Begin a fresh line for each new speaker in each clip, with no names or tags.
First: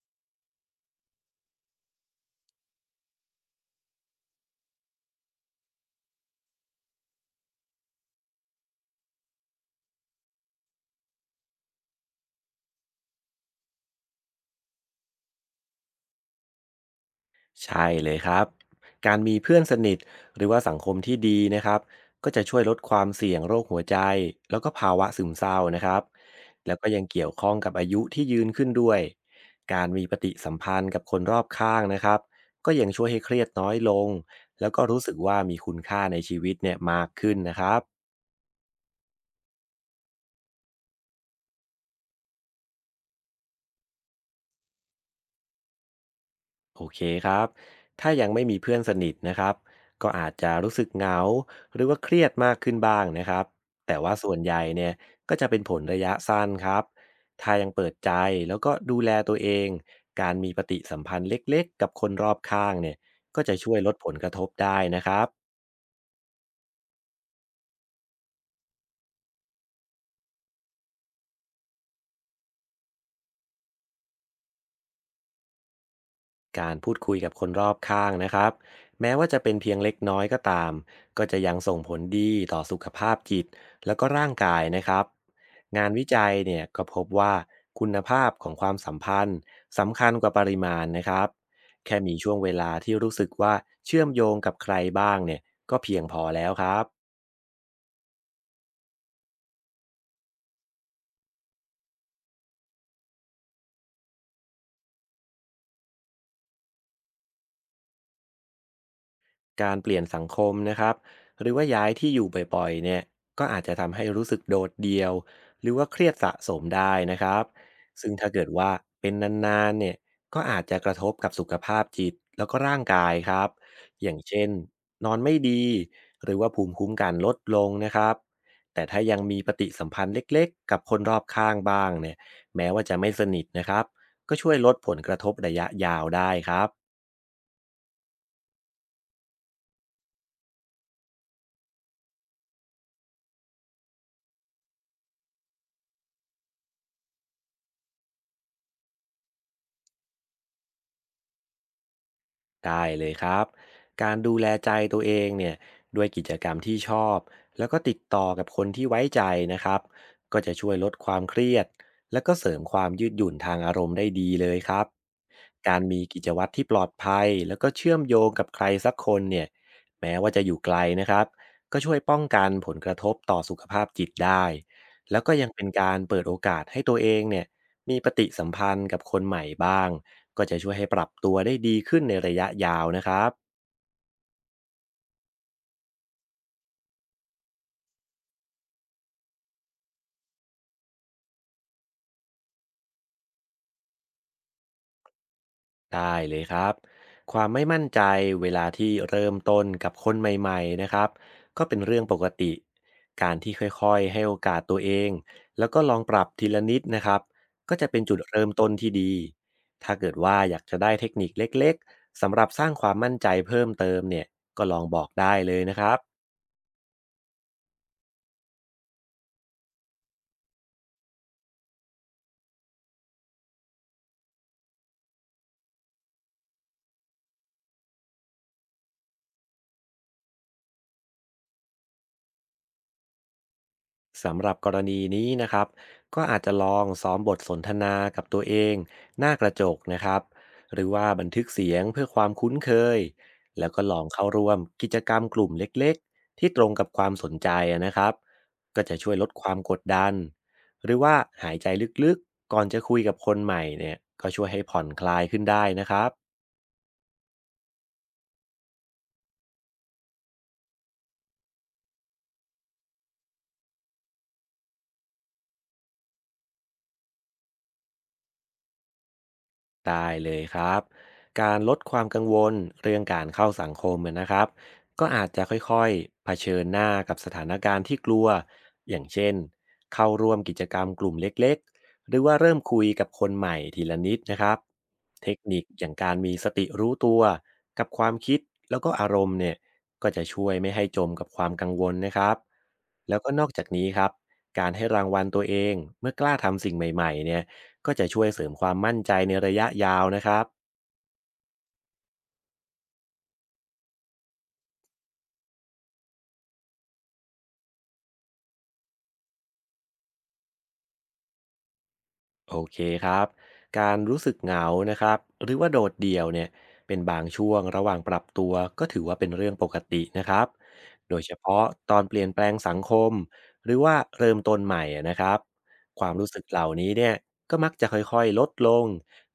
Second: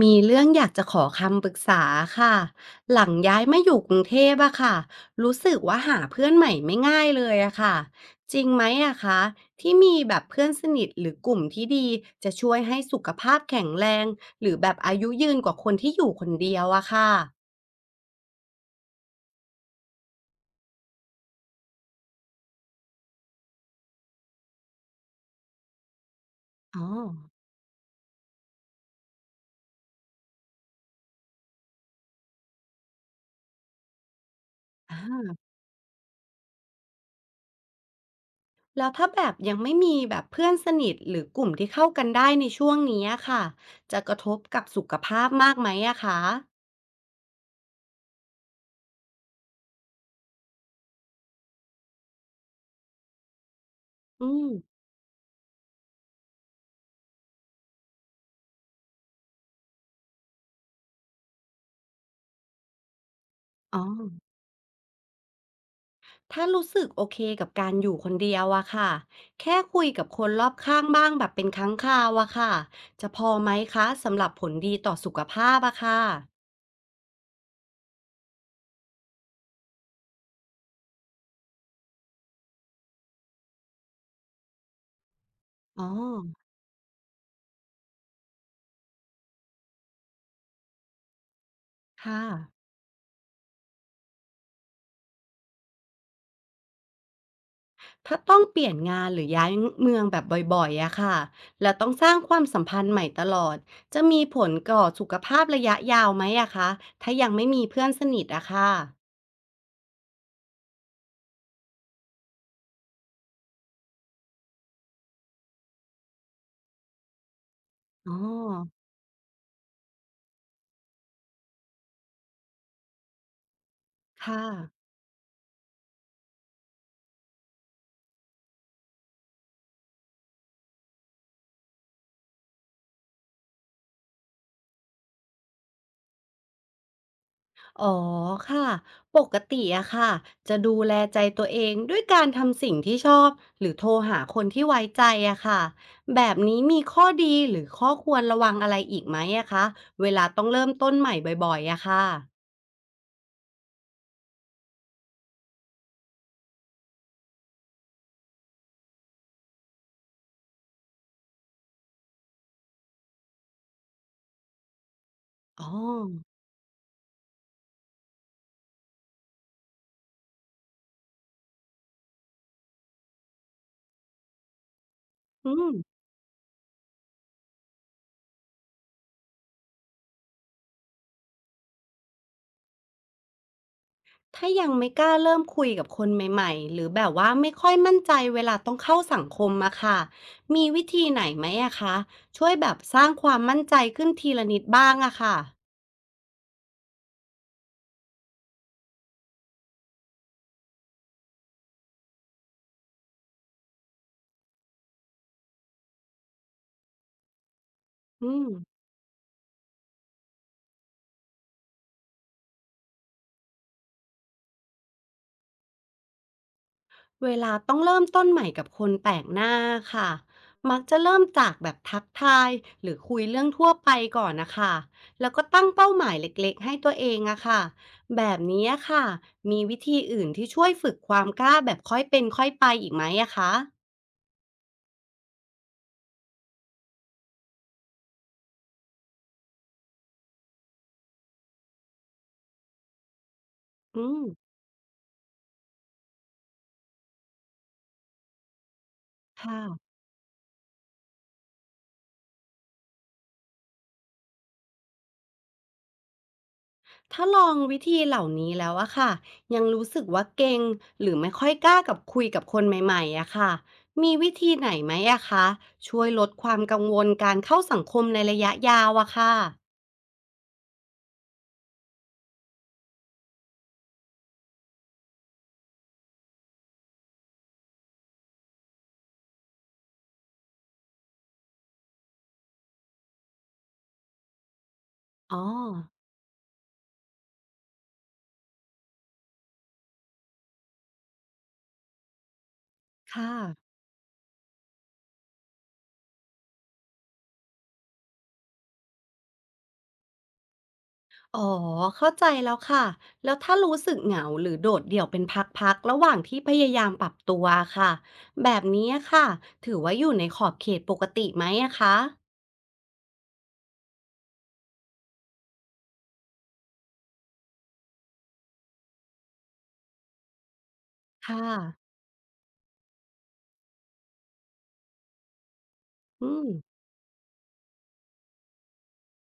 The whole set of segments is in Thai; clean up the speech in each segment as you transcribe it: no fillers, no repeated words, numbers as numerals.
มีเรื่องอยากจะขอคำปรึกษาค่ะหลังย้ายมาอยู่กรุงเทพอะค่ะรู้สึกว่าหาเพื่อนใหม่ไม่ง่ายเลยอะค่ะจริงไหมอะคะที่มีแบบเพื่อนสนิทหรือกลุ่มที่ดีจะช่วยให้สุขภาพแข็งแรงหรือแบบอายุยืนกว่าคนที่อยู่คนเดียวอะค่ะ
ใช่เลยครับ การมีเพื่อนสนิทหรือว่าสังคมที่ดีนะครับก็จะช่วยลดความเสี่ยงโรคหัวใจแล้วก็ภาวะซึมเศร้านะครับ แล้ว
อ๋อ
ก็ยังเกี่ยวข้องกับอายุที่ยืนขึ้นด้วย การมีปฏิสัมพันธ์กับคนรอบข้างนะครับก็ยังช่วยให้เครียดน้อยลงแล้วก็
อ่
รู้สึก
า
ว่ามีคุณค่าในชีวิตเนี่ยมากขึ้นนะครับ
แล้วถ้าแบบยังไม่มีแบบเพื่อนสนิทหรือกลุ่มที่เข้ากันได้ในช่วงนี้อะค่ะจะกระทบกับสุขภาพมากไหมอะคะ
โอเคครับ ถ้ายังไม่มีเพื่อนสนิทนะครับ ก็อาจจะรู้สึกเหงาหรือว่าเครียดมากขึ้นบ้างนะครับ แต่ว่าส่
อื
วน
ม
ใหญ่เนี่ยก็จะเป็นผลระยะสั้นครับ ถ้ายังเปิดใจแล้วก็ดูแลตัวเอง การมีปฏิสัมพันธ์เล็กๆกับคนรอบข้างเนี่ยก็จะช่ว
อ๋
ย
อ
ลดผลกระทบได้นะครับ
ถ้ารู้สึกโอเคกับการอยู่คนเดียวอะค่ะแค่คุยกับคนรอบข้างบ้างแบบเป็นครั้งคราวอะค่ะจะพอไหมคะสำหรับผลดีต่อสุขภาพอะค่ะ
การพูดคุยกับคนรอบข้างนะครับแม้ว่าจะเป็นเพียงเล็กน้อยก็ตามก็จะยังส่งผลดีต่อสุขภาพจิตแล้วก็ร่างกายนะครับ
อ๋อ
งานวิจัยเนี่ยก็พบว่าคุณภาพของความสัมพันธ์สำคัญกว่าปริมาณนะครับแค่มี
ค่ะ
ช่วงเวลาที่รู้สึกว่าเชื่อมโยงกับใครบ้างเนี่ยก็เพียงพอแล้วครับ
ถ้าต้องเปลี่ยนงานหรือย้ายเมืองแบบบ่อยๆอะค่ะแล้วต้องสร้างความสัมพันธ์ใหม่ตลอดจะมีผลก่อสุขภาพระยะยาวไหมอะคะถ้ายังไม่มีเพื่อนสนิทอะค่ะ
การเปลี่ยนสังคมนะครับหรือว่าย้ายที่อยู่บ่อยๆเนี่ยก็อาจจะทำให้รู้สึกโดดเดี่ยวหรือว่าเครียดสะสมได้นะครับซึ่
อ๋
ง
อ
ถ้าเกิดว่าเป็นนานๆเนี่ยก็อาจจะกระทบกับสุขภาพจิตแล้วก็ร่างกายครับอย่าง
ค่ะ
เช่นนอนไม่ดีหรือว่าภูมิคุ้มกันลดลงนะครับแต่ถ้ายังมีปฏิสัมพันธ์เล็กๆกับคนรอบข้างบ้างเนี่ยแม้ว่าจะไม่สนิทนะครับก็ช่วยลดผลกระทบระยะยาวได้ครับ
อ๋อค่ะปกติอะค่ะจะดูแลใจตัวเองด้วยการทำสิ่งที่ชอบหรือโทรหาคนที่ไว้ใจอะค่ะแบบนี้มีข้อดีหรือข้อควรระวังอะไรอีกไหมอะคะเวลาต้องเริ่มต้นใหม่บ่อยๆอะค่ะ
ได้เลยครับการดูแลใจตัวเองเนี่ยด้วยกิจกรรมที่ชอบแล้วก็ติดต่อกับคนที่ไว้ใจนะครับก็จะช่วยลดความเครียดและก็เสริมความยืดหยุ่นทางอารมณ์ได้ดีเลยครับ
อ๋อ
การมีกิจวัตรที่ปลอดภัยแล้วก็เชื่อมโยงกับใครสักคนเนี่ยแม้ว่าจะอยู่ไกลนะครับก็ช่วยป้องกันผลกระทบต่อสุขภาพจิตได้แล้วก็ยั
อื
งเป็น
ม
การเปิดโอกาสให้ตัวเองเนี่ยมีปฏิสัมพันธ์กับคนใหม่บ้าง ก็จะช่วยให้ปรับตัวได้ดีขึ้นในระยะยาวนะครับ
ถ้ายังไม่กล้าเริ่มคุยกับคนใหม่ๆหรือแบบว่าไม่ค่อยมั่นใจเวลาต้องเข้าสังคมอะค่ะมีวิธีไหนไหมอะคะช่วยแบบสร้างความมั่นใจขึ้นทีละนิดบ้างอะค่ะ
ได้เลยครับความไม่มั่นใจเวลาที่เริ่มต้นกับคนใหม่ๆนะครับก็เป็นเรื่องปกติ การที่ค่อยๆให้โอกาสตัวเองแล้วก็ลองปรับทีละนิดนะครับก็จะเป็นจุด
อื
เริ่
ม
มต้นที่ดีถ้าเกิดว่าอยากจะได้เทคนิคเล็กๆสำหรับสร้างความมั่นใจเพิ่มเติมเนี่ยก็ลองบอกได้เลยนะครับ
เวลาต้องเริ่มต้นใหม่กับคนแปลกหน้าค่ะ มักจะเริ่มจากแบบทักทายหรือคุยเรื่องทั่วไปก่อนนะคะ แล้วก็ตั้งเป้าหมายเล็กๆให้ตัวเองอะค่ะแบบนี้อะค่ะ มีวิธีอื่นที่ช่วยฝึกความกล้าแบบค่อยเป็นค่อยไปอีกไหมอะคะ
สำหรับกรณีนี้นะครับก็อาจจะลองซ้อมบทสนทนากับตัวเองหน้ากระจกนะครับหรือว่าบันทึกเสียงเพื่อความคุ้นเคยแล้วก็ลอง
อื
เข้า
ม
ร่วมกิจกรรมกลุ่มเล็กๆที่ตรงกับความสนใจอะนะครับก็จะช่วยลดความกด
ค่ะ
ดันหรือว่าหายใจลึกๆก่อนจะคุยกับคนใหม่เนี่ยก็ช่วยให้ผ่อนคลายขึ้นได้นะครับ
ถ้าลองวิธีเหล่านี้แล้วอะค่ะยังรู้สึกว่าเก่งหรือไม่ค่อยกล้ากับคุยกับคนใหม่ๆอะค่ะมีวิธีไหนไหมอะคะช่วยลดความกังวลการเข้าสังคมในระยะยาวอะค่ะ
ได้เลยครับการลดความกังวลเรื่องการเข้าสังคมอะนะครับก็อาจจะค่อยๆเผชิญหน้ากับสถานการณ์ที่กลัวอย่างเช่นเข้าร่วมกิจกรรมกลุ่มเล็กๆหรือว่าเริ่มคุยกับคนใหม่ทีละนิดนะครับเท
อ๋
ค
อ
นิคอย่างการมีสติรู้ตัวกับความคิดแล้วก็อารมณ์เนี่ยก็จะช่วยไม่ให้จมกับความกังวลนะครับแล้วก็
ค่ะ
นอกจากนี้ครับการให้รางวัลตัวเองเมื่อกล้าทำสิ่งใหม่ๆเนี่ย ก็จะช่วยเสริมความมั่นใจในระยะยาวนะครับ
อ๋อเข้าใจแล้วค่ะแล้วถ้ารู้สึกเหงาหรือโดดเดี่ยวเป็นพักๆระหว่างที่พยายามปรับตัวค่ะแบบนี้ค่ะถือว่าอยู่ในขอบเขตปกติไหมอะคะ
โอเคครับการรู้สึกเหงานะครับหรือว่าโดดเดี่ยวเนี่ยเป็นบางช่วงระหว่างปรับตัวก็ถือว่าเป็นเรื่องปกตินะครับโดยเฉ
ค่ะ
พาะตอนเปลี่ยนแปลงสังคมหรือว่าเริ่มต้นใหม่อะนะครับความรู้
อื
สึก
ม
เหล่านี้เนี่ยก็มักจะค่อยๆลดลง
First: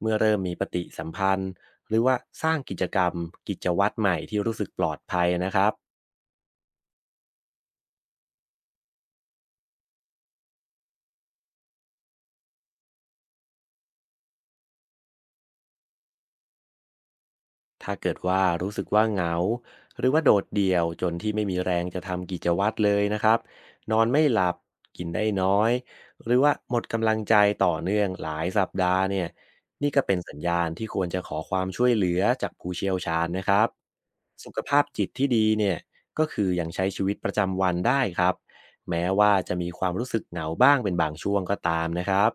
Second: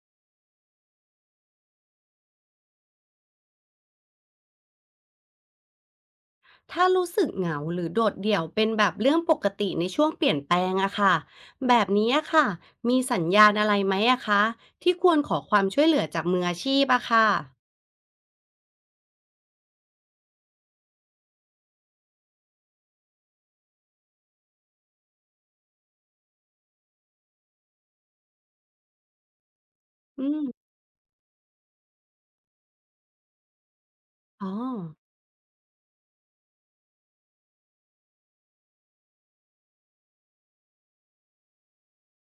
เมื่อเริ่มมีปฏิสัมพันธ์หรือว่าสร้างกิจกรรมกิจวัตรใหม่ที่รู้สึกปลอดภัยนะครับ
ถ้ารู้สึกเหงาหรือโดดเดี่ยวเป็นแบบเรื่องปกติในช่วงเปลี่ยนแปลงอะค่ะแบบนี้อะค่ะมีสัญญาณอะไรไหมอะคะที่ควรขอความช่วยเหลือจากมืออาชีพอะค่ะ
ถ้าเกิดว่ารู้สึกว่าเหงาหรือว่าโดดเดี่ยวจนที่ไม่มีแรงจะทำกิจวัตรเลยนะครับนอนไม่หลับกินได้น้อยหรือว่าหมดกำลังใจต่อเนื่องหลายสัปดาห์เนี่ยนี่ก็เป็น
อื
สัญญา
ม
ณที่ควรจะขอความช่วยเหลือจากผู้เชี่ยวชาญนะครับ
อ๋อ
สุขภาพจิตที่ดีเนี่ยก็คืออยังใช้ชีวิตประจำวันได้ครับแม้ว่าจะมีความรู้สึกเหงาบ้างเป็นบางช่วงก็ตามนะครับ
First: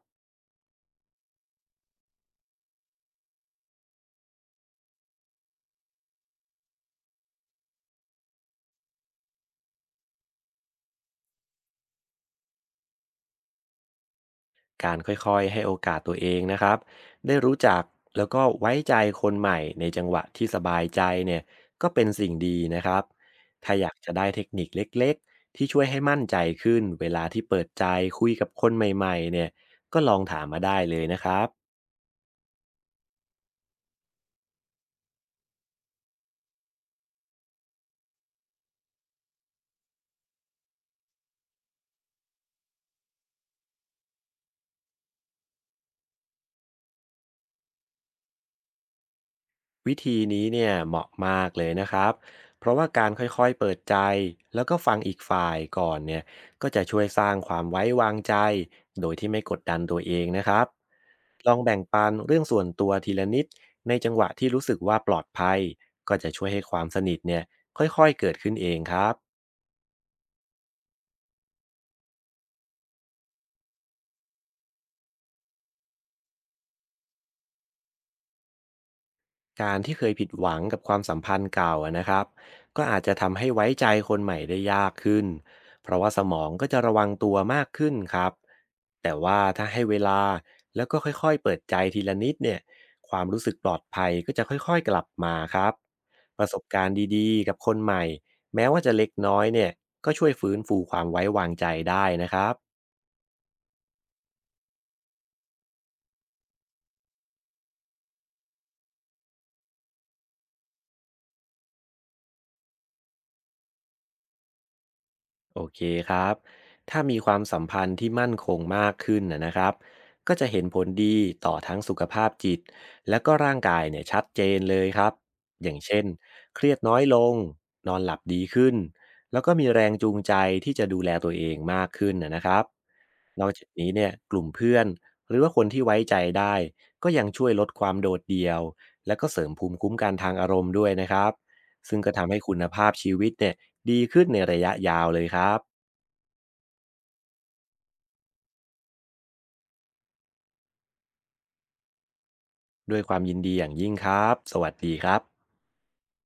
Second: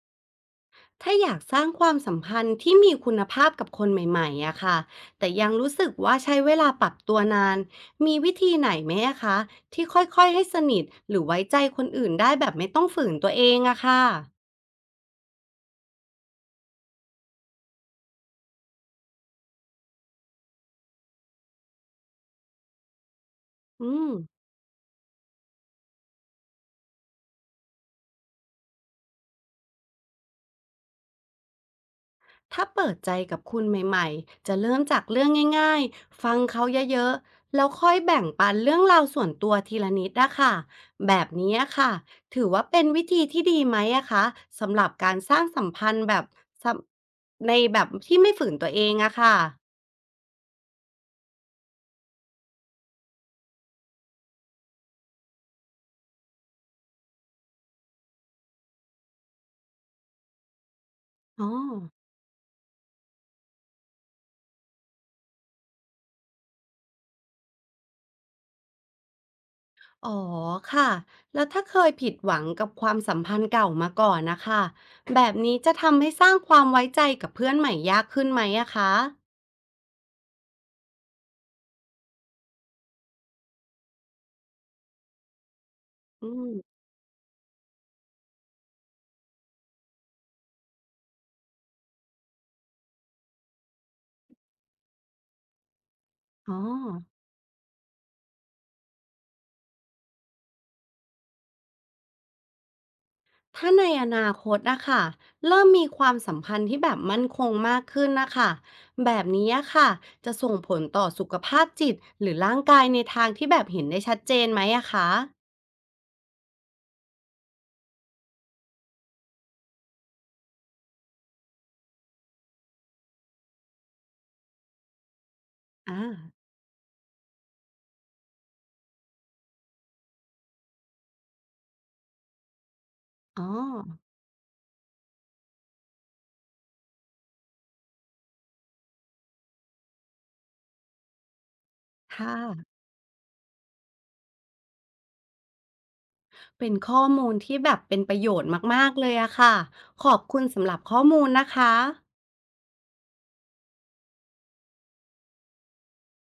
ถ้าอยากสร้างความสัมพันธ์ที่มีคุณภาพกับคนใหม่ๆอะค่ะแต่ยังรู้สึกว่าใช้เวลาปรับตัวนานมีวิธีไหนไหมอะคะที่ค่อยๆให้สนิทหรือไว้ใจคนอื่นได้แบบไม่ต้องฝืนตัวเองอะค่ะ
การค่อยๆให้โอกาสตัวเองนะครับ ได้รู้จักแล้วก็ไว้ใจคนใหม่ในจังหวะที่สบายใจเนี่ยก็เป็นสิ่งดีนะครับ ถ้าอ
อื
ยาก
ม
จะได้เทคนิคเล็กๆที่ช่วยให้มั่นใจขึ้นเวลาที่เปิดใจคุยกับคนใหม่ๆเนี่ยก็ลองถามมาได้เลยนะครับ
ถ้าเปิดใจกับคุณใหม่ๆจะเริ่มจากเรื่องง่ายๆฟังเขาเยอะๆ แล้วค่อยแบ่งปันเรื่องราวส่วนตัวทีละนิดนะคะแบบนี้อะค่ะถือว่าเป็นวิธีที่ดีไหมอะคะสำหรับการสร้างสัมพันธ์แบบสในแบบที่ไม่ฝืนตัวเองอะค่ะ
วิธีนี้เนี่ยเหมาะมากเลยนะครับ เพราะว่าการค่อยๆเปิดใจแล้วก็ฟังอีกฝ่ายก่อนเนี่ยก็จะช่วยสร้างความไว้วางใจโดยที่ไม่กดดันตัวเองนะครับ
อ๋
ล
อ
องแบ่งปันเรื่องส่วนตัวทีละนิดในจังหวะที่รู้สึกว่าปลอดภัย ก็จะช่วยให้ความสนิทเนี่ยค่อยๆเกิดขึ้นเองครับ
อ๋อค่ะแล้วถ้าเคยผิดหวังกับความสัมพันธ์เก่ามาก่อนนะคะแบบนี้จะทำให้สร้างความไว้ใจกับเพื่อนใหม่ยากขึ้นไหมอะคะ
การที่เคยผิดหวังกับความสัมพันธ์เก่าอะนะครับก็อาจจะทำให้ไว้ใจคนใหม่ได้ยากขึ้นเพราะว่าส
อื
มองก็จะ
ม
ระวังตัวมากขึ้นครับแต่ว่าถ้าให้เวลาแล้วก็ค่อยๆเปิดใจทีละนิดเนี่ยความรู้สึกปลอดภัยก็จะค่อยๆกลับมาครับประ
อ๋
ส
อ
บการณ์ดีๆกับคนใหม่แม้ว่าจะเล็กน้อยเนี่ยก็ช่วยฟื้นฟูความไว้วางใจได้นะครับ
ถ้าในอนาคตนะคะเริ่มมีความสัมพันธ์ที่แบบมั่นคงมากขึ้นนะคะแบบนี้อะค่ะจะส่งผลต่อสุขภาพจิตหรือร่างกายในทางที่แบบเห็นได้ชัดเจนไหมอะคะ
โอเคครับถ้ามีความสัมพันธ์ที่มั่นคงมากขึ้นนะครับก็จะเห็นผลดีต่อทั้งสุขภาพจิตและก็ร่างกายเนี่ยชัดเจนเลยครับ อย่าง
อา
เช่น เครียดน้อยลง นอนหลับดีขึ้น แล้วก็มีแรงจูงใจที่จะดูแลตัวเองมากขึ้นนะครับ
อ๋
นอกจากนี้
อ
เนี่ยกลุ่มเพื่อนหรือว่าคนที่ไว้ใจได้ก็ยังช่วยลดความโดดเดี่ยวและก็เสริมภูมิคุ้มกันทางอารมณ์ด้วยนะครับซึ่งก็
ค่ะ
ทำให้คุณภาพชีวิตเนี่ยดีขึ้นในระยะยาวเลยครับ
เป็นข้อมูลที่แบบเป็นประโยชน์มากๆเลยอะค่ะขอบคุณสำหรับข้อมูลนะคะ
ด้วยความยินดีอย่างยิ่งครับ สวัสดีครับ